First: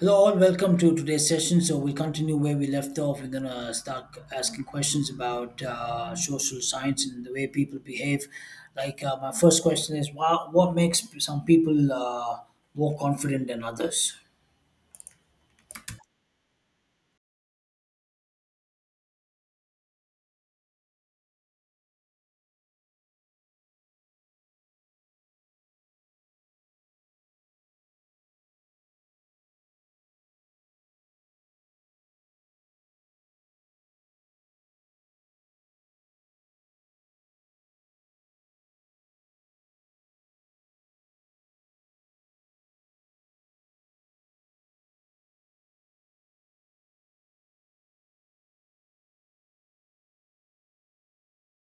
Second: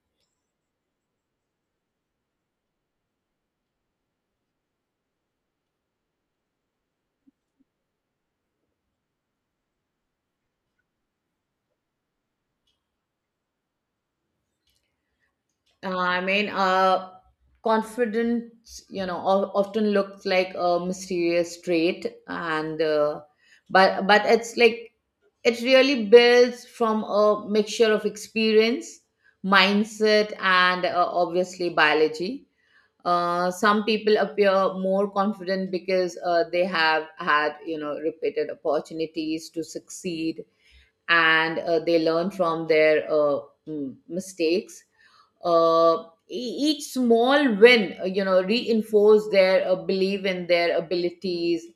Hello, all. Welcome to today's session. So we'll continue where we left off. We're gonna start asking questions about social science and the way people behave. Like my first question is, what makes some people more confident than others? Uh, I mean, uh, confidence, often looks like a mysterious trait, and but it's like it really builds from a mixture of experience, mindset, and obviously biology. Some people appear more confident because they have had, you know, repeated opportunities to succeed, and they learn from their mistakes. uh, each small win, you know, reinforce their belief in their abilities,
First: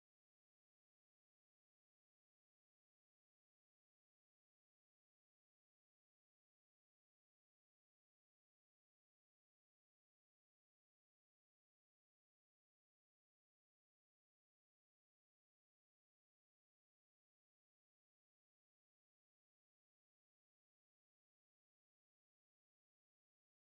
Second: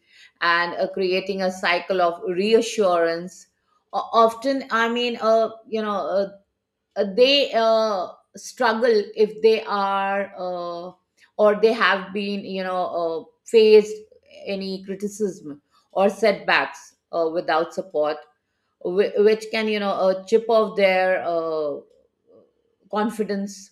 and creating a cycle of reassurance. Often they struggle if they are or they have been, faced any criticism or setbacks without support, which can, chip off their confidence.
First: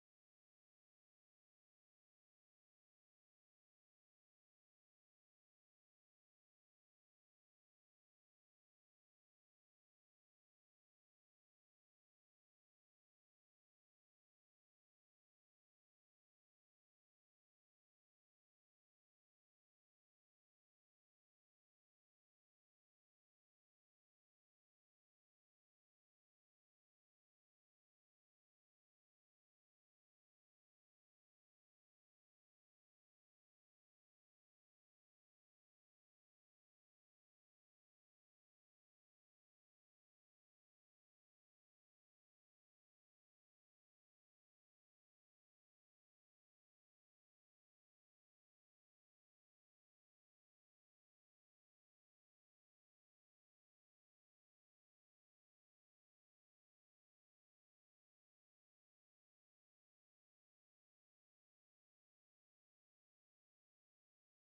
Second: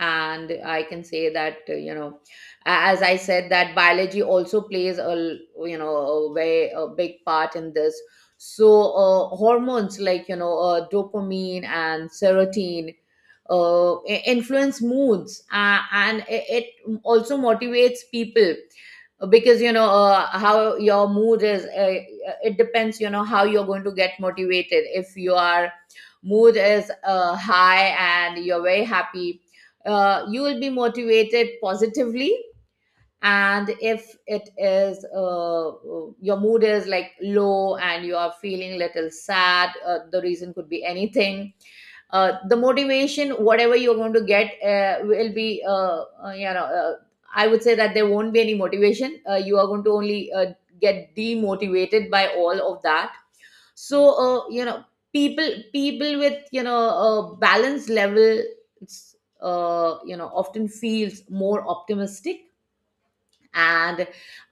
And I can say that, you know, as I said, that biology also plays a you know, a way a big part in this. So hormones like, dopamine and serotonin influence moods, and it also motivates people, because you know, how your mood is, it depends, you know, how you're going to get motivated. If your mood is high and you're very happy, you will be motivated positively. And if it is your mood is like low and you are feeling little sad, the reason could be anything. The motivation, whatever you're going to get, will be I would say that there won't be any motivation. You are going to only get demotivated by all of that. So, you know, people with, you know, a balance level, you know, often feels more optimistic and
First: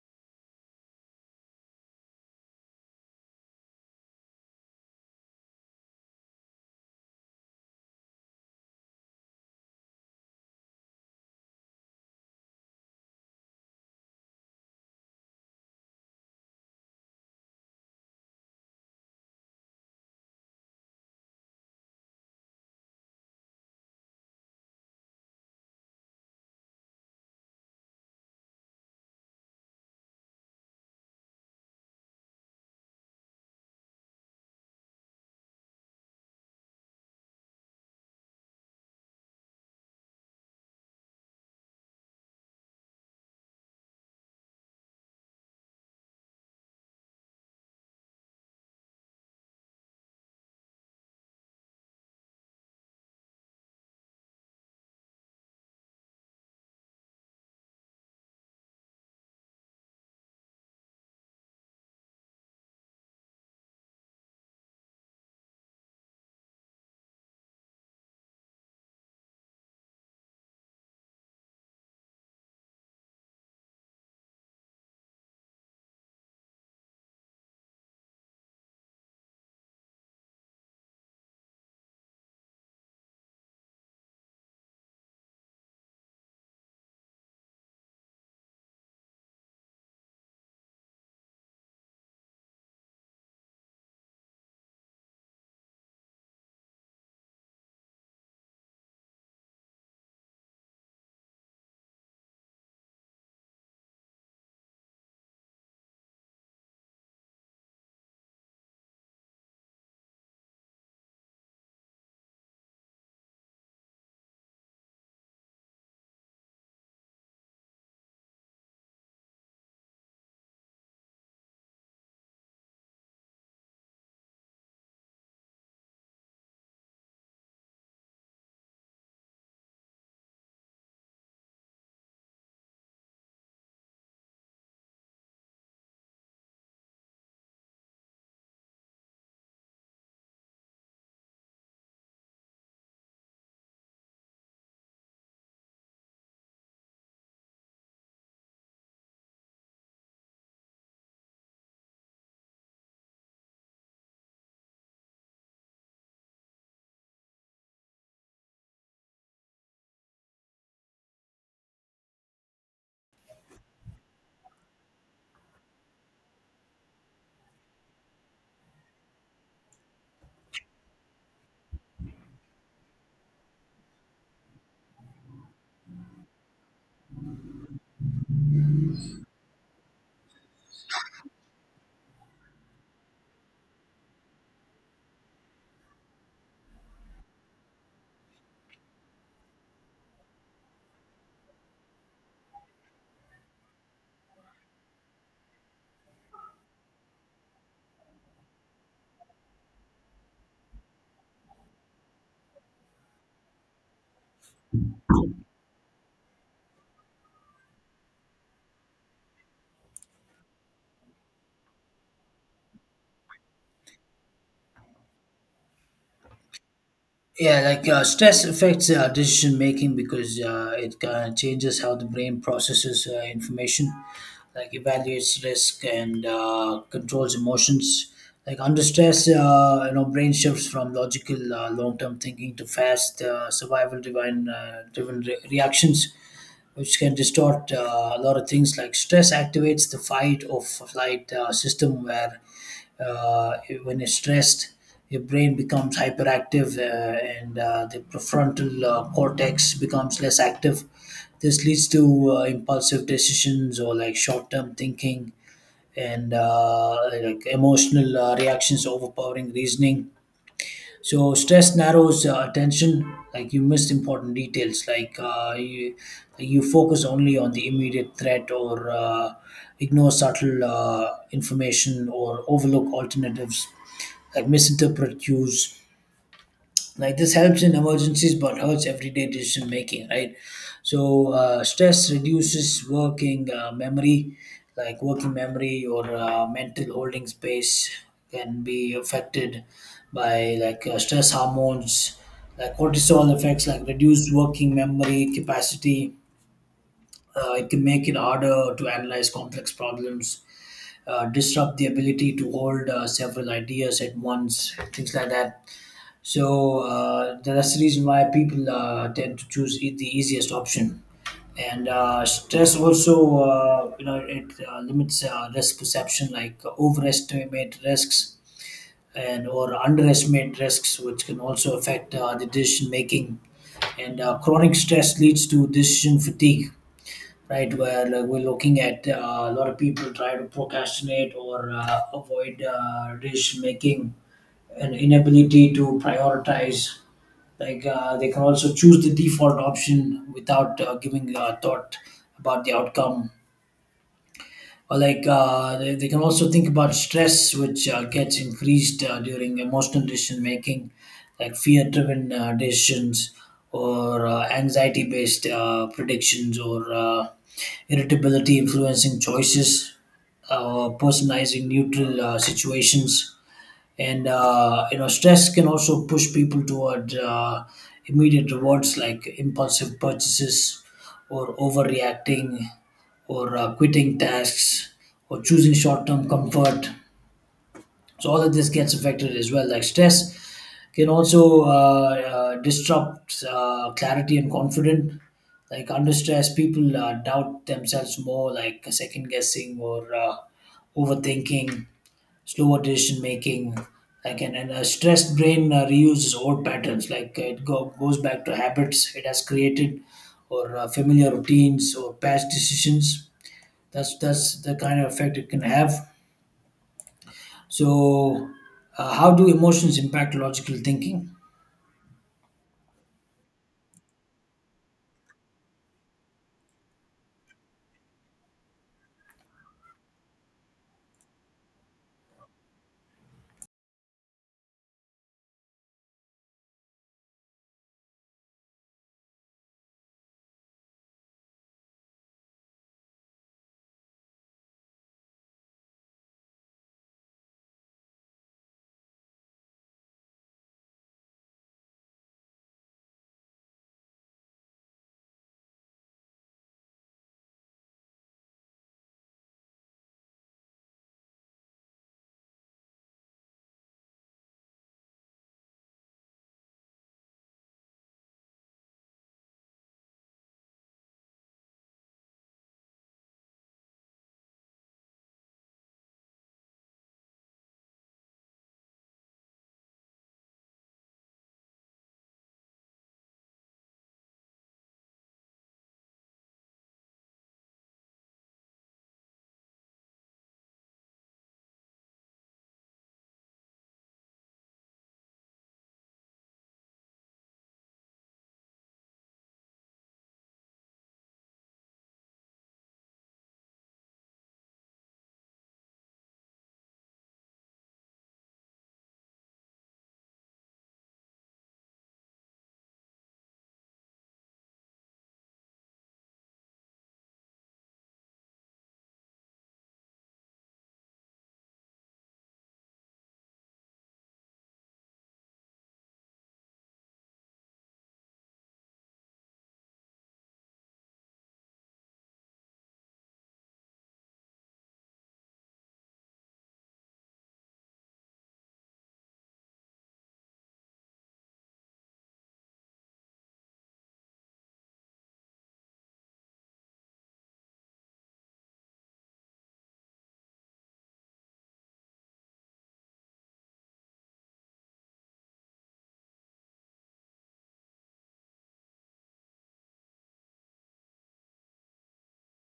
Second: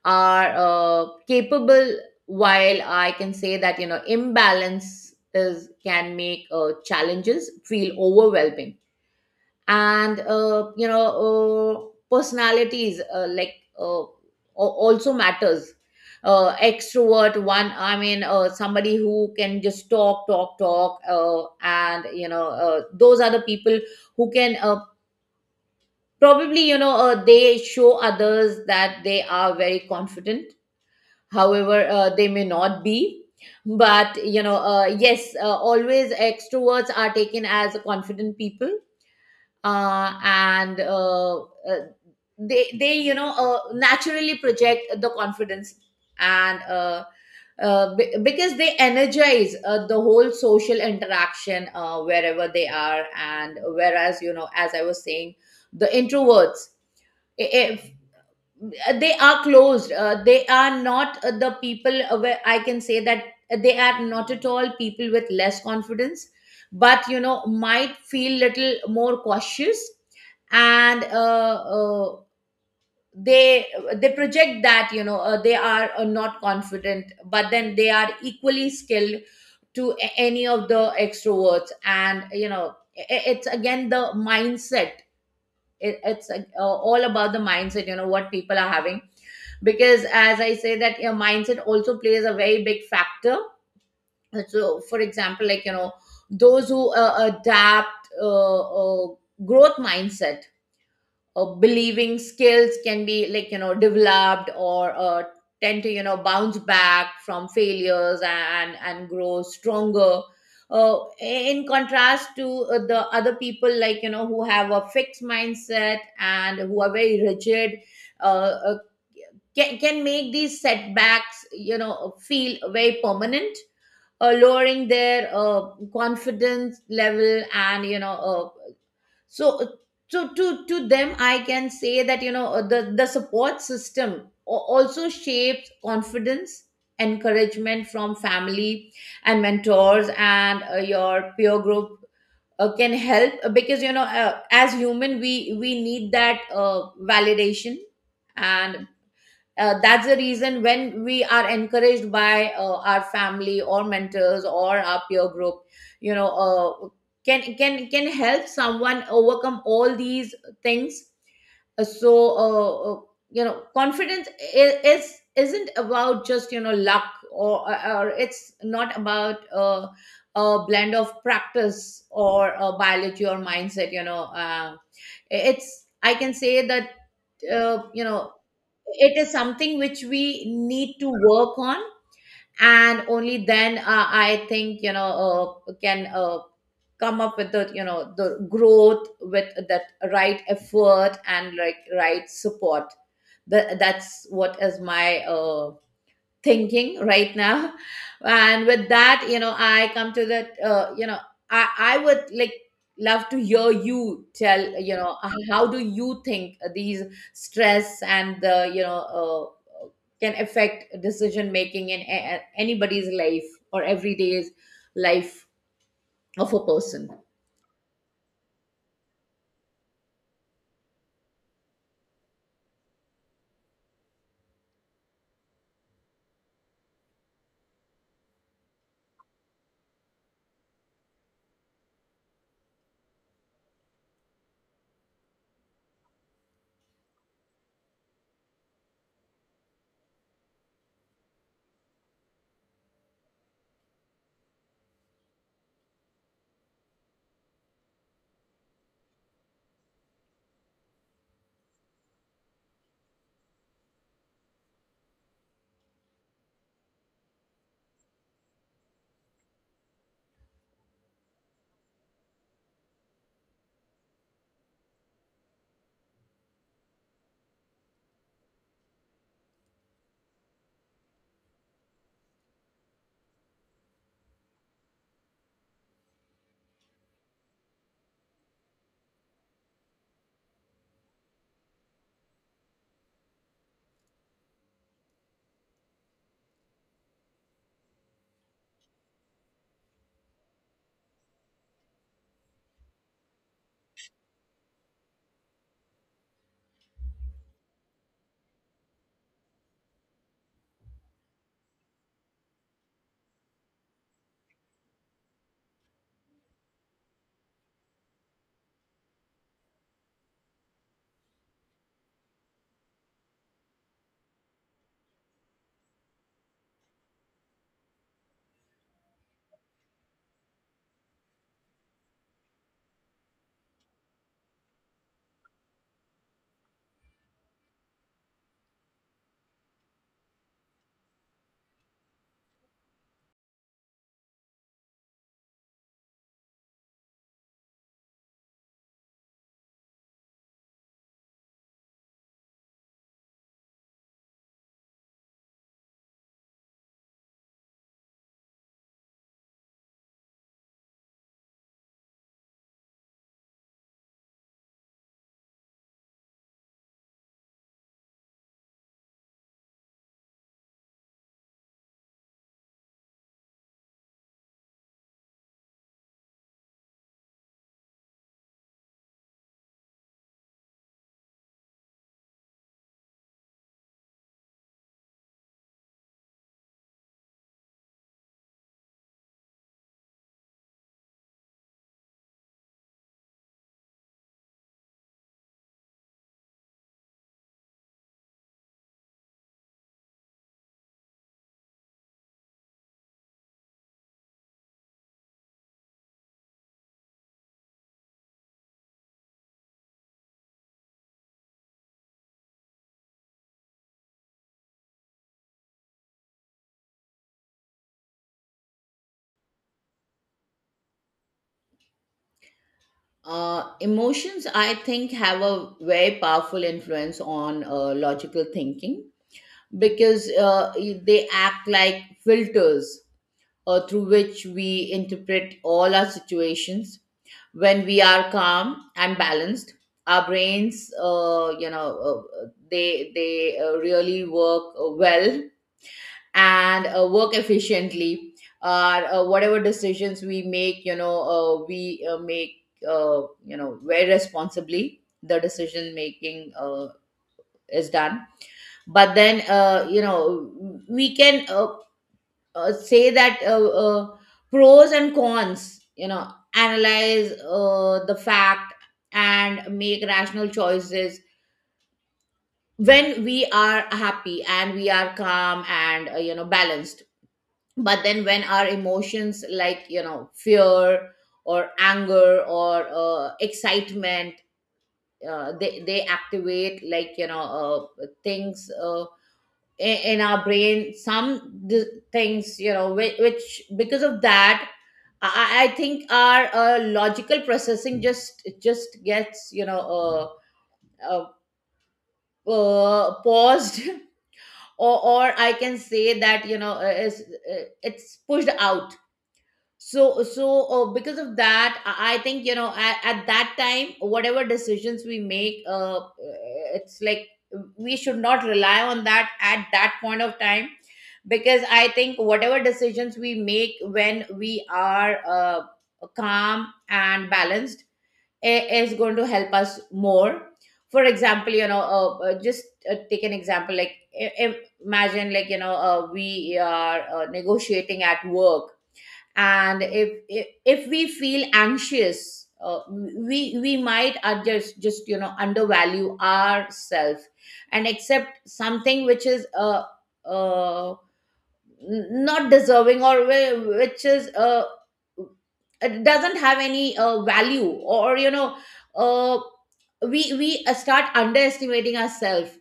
are capable, while I can say that, you know, imbalance is can make challenges feel overwhelming. And, you know, personalities, like, also matters. Extrovert one, I mean, somebody who can just talk, talk, talk, and, you know, those are the people who can probably, you know, they show others that they are very confident. However, they may not be. But, you know, yes, always extroverts are taken as confident people, and they, you know, naturally project the confidence, and because they energize the whole social interaction wherever they are. And whereas, you know, as I was saying, the introverts, if they are closed, they are not the people where I can say that they are not at all people with less confidence, but, you know, might feel little more cautious. And they they project that, you know, they are not confident, but then they are equally skilled to any of the extroverts. And, you know, it's again the mindset. It's all about the mindset, you know, what people are having, because as I say that your mindset also plays a very big factor. So, for example, like, you know, those who adapt uh, growth mindset, believing skills can be, like, you know, developed, or tend to, you know, bounce back from failures and grow stronger. In contrast to the other people, like, you know, who have a fixed mindset and who are very rigid, uh, uh, can make these setbacks, you know, feel very permanent, lowering their confidence level. And, you know uh, so to them I can say that, you know, the support system also shapes confidence. Encouragement from family and mentors and your peer group can help, because, you know, as human, we need that validation. And that's the reason when we are encouraged by our family or mentors or our peer group, you know, can help someone overcome all these things. So, you know, confidence I- is isn't about just, you know, luck, or or it's not about a blend of practice or biology or mindset. You know, it's I can say that, you know, it is something which we need to work on, and only then, I think, you know, can come up with the, you know, the growth with that right effort and like right support. That's what is my thinking right now. And with that, you know, I come to that, you know, I would love to hear you tell, you know, how do you think these stress and the, you know, can affect decision making in anybody's life or everyday's life of a person. Yeah, like stress affects decision making because it kind of changes how the brain processes information, like evaluates risk and controls emotions. Like under stress, you know, brain shifts from logical long-term thinking to fast survival-driven reactions, which can distort a lot of things. Like stress activates the fight or flight system where uh, when you're stressed, your brain becomes hyperactive and the prefrontal cortex becomes less active. This leads to impulsive decisions or like short term thinking and like emotional reactions overpowering reasoning. So stress narrows attention. Like you miss important details. Like you focus only on the immediate threat, or ignore subtle information, or overlook alternatives. Like misinterpret cues, like this helps in emergencies but hurts everyday decision making, right? So stress reduces working memory. Like working memory or mental holding space can be affected by like stress hormones like cortisol effects, like reduced working memory capacity. Uh, it can make it harder to analyze complex problems, disrupt the ability to hold several ideas at once, things like that. So that's the reason why people tend to choose the easiest option. And stress also, you know, it limits risk perception, like overestimate risks and or underestimate risks, which can also affect the decision making. And chronic stress leads to decision fatigue, right? Where like, we're looking at a lot of people try to procrastinate or avoid decision making, an inability to prioritize, like they can also choose the default option without giving thought about the outcome. Or like they can also think about stress, which gets increased during emotional decision making, like fear driven decisions or anxiety based predictions, or irritability influencing choices, personalizing neutral situations. And you know, stress can also push people toward immediate rewards, like impulsive purchases or overreacting or quitting tasks or choosing short-term comfort. So all of this gets affected as well. Like stress can also disrupt clarity and confidence. Like under stress, people doubt themselves more, like second guessing or overthinking, slower decision making. Like and a stressed brain reuses old patterns, like goes back to habits it has created or familiar routines or past decisions. That's the kind of effect it can have. So how do emotions impact logical thinking? Emotions, I think, have a very powerful influence on logical thinking, because they act like filters through which we interpret all our situations. When we are calm and balanced, our brains, you know, they really work well and work efficiently. Whatever decisions we make, you know, we make, uh, you know, very responsibly. The decision making is done. But then, you know, we can say that, pros and cons, you know, analyze the fact and make rational choices when we are happy and we are calm and, you know, balanced. But then, when our emotions, like, you know, fear or anger or excitement, they activate, like, you know, things, in our brain some things, you know, which, because of that, i, I think our logical processing just, it just gets, you know, uh, paused or, I can say that, you know, it's pushed out. So, because of that, I think, you know, at that time, whatever decisions we make, it's like, we should not rely on that at that point of time, because I think whatever decisions we make when we are calm and balanced is going to help us more. For example, you know, just take an example. Like i- im- imagine, like, you know, we are negotiating at work, and if we feel anxious, we might are just, you know, undervalue ourselves and accept something which is uh n- not deserving, or which is it doesn't have any value, or, you know, uh, we start underestimating ourselves.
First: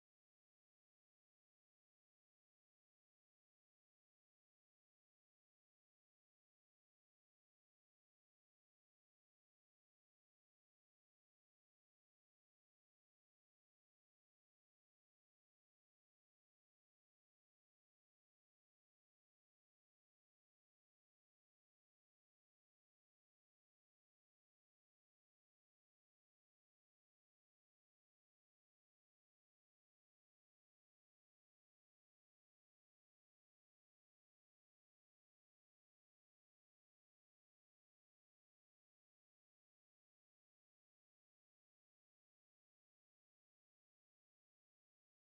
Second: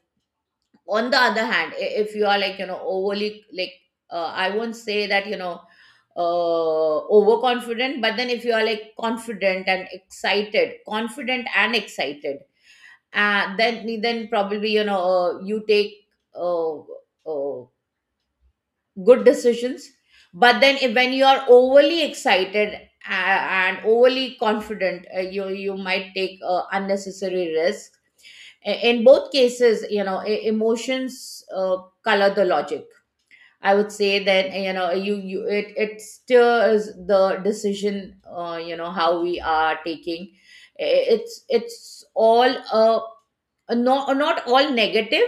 On the other hand, if you are, like, you know, overly like, I won't say that, you know, overconfident. But then, if you are like confident and excited, then probably, you know, you take uh, uh, good decisions. But then, if, when you are overly excited and overly confident, you might take unnecessary risks. In both cases, you know, emotions color the logic. I would say that, you know, you it it stirs the decision, you know, how we are taking. I- it's all, not all negative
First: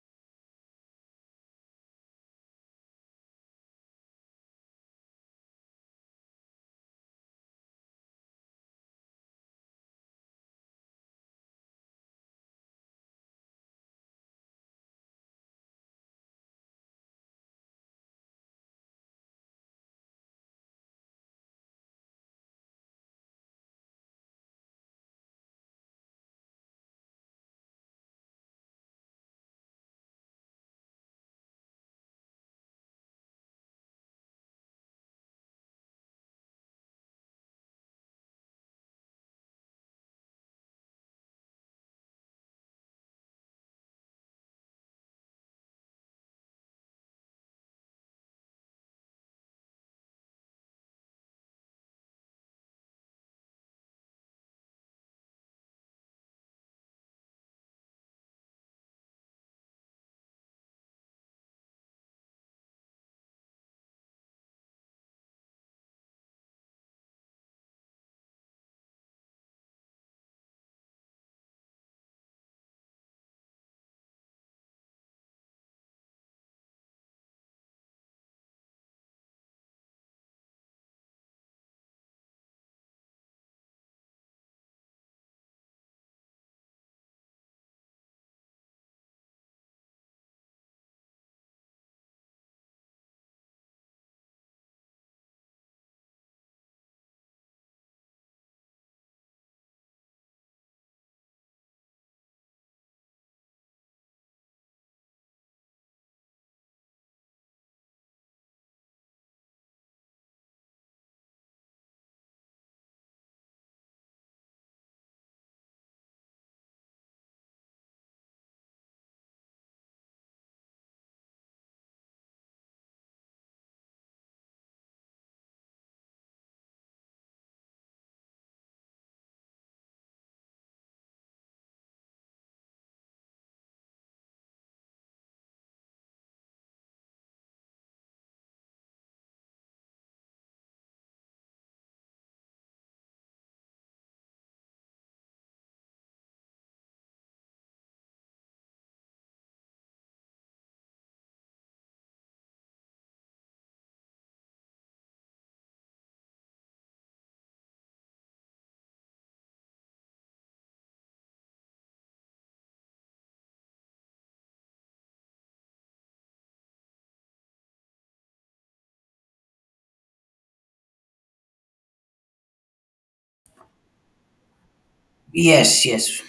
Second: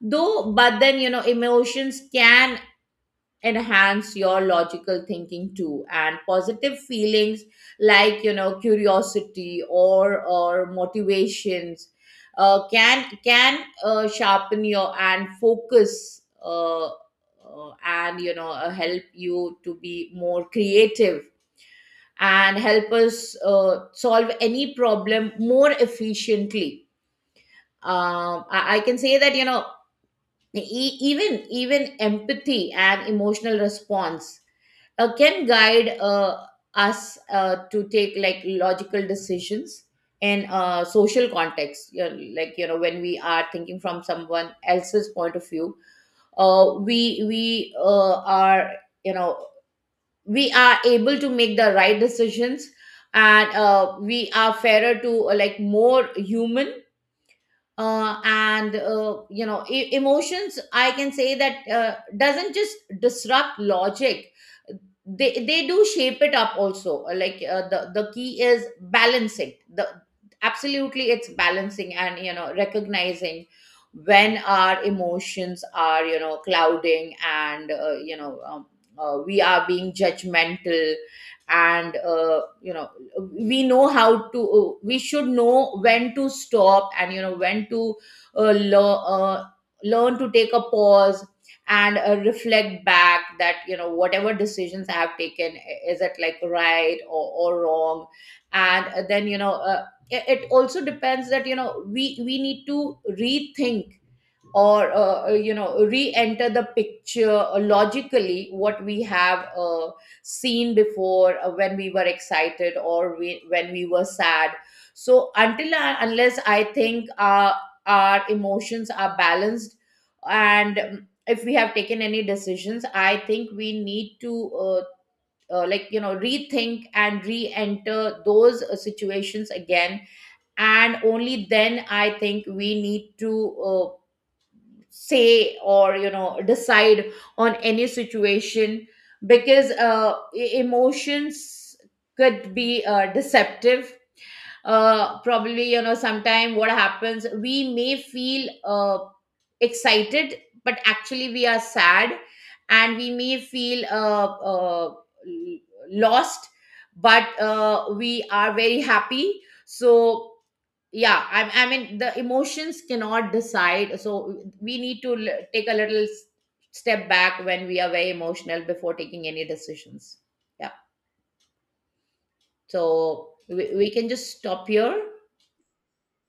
though. But then, you know, emotions can enhance your logical thinking too, and positive feelings, like, you know, curiosity or motivations, can sharpen your and focus, and, you know, help you to be more creative and help us solve any problem more efficiently. I can say that, you know, even empathy and emotional response can guide us to take, like, logical decisions in social context, you know, like, you know, when we are thinking from someone else's point of view, we are, you know, we are able to make the right decisions, and we are fairer to, like, more human. And, you know, emotions, I can say that, doesn't just disrupt logic. They do shape it up also. Like, the key is balancing the absolutely, it's balancing and, you know, recognizing when our emotions are, you know, clouding and, you know, we are being judgmental. And, you know, we know how to, we should know when to stop and, you know, when to uh, lear- uh, learn to take a pause and reflect back that, you know, whatever decisions I have taken is it, like, right or wrong. And then, you know, it also depends that, you know, we need to rethink or, you know, re-enter the picture, logically what we have seen before, when we were excited or when we were sad. So until unless I think our emotions are balanced and, if we have taken any decisions, I think we need to like, you know, rethink and re-enter those situations again, and only then I think we need to say, or, you know, decide on any situation. Because emotions could be deceptive. Probably, you know, sometime what happens, we may feel excited, but actually we are sad. And we may feel lost, but we are very happy. So yeah, I mean, the emotions cannot decide, so we need to take a little step back when we are very emotional before taking any decisions. Yeah. So we can just stop here. Yes, yes.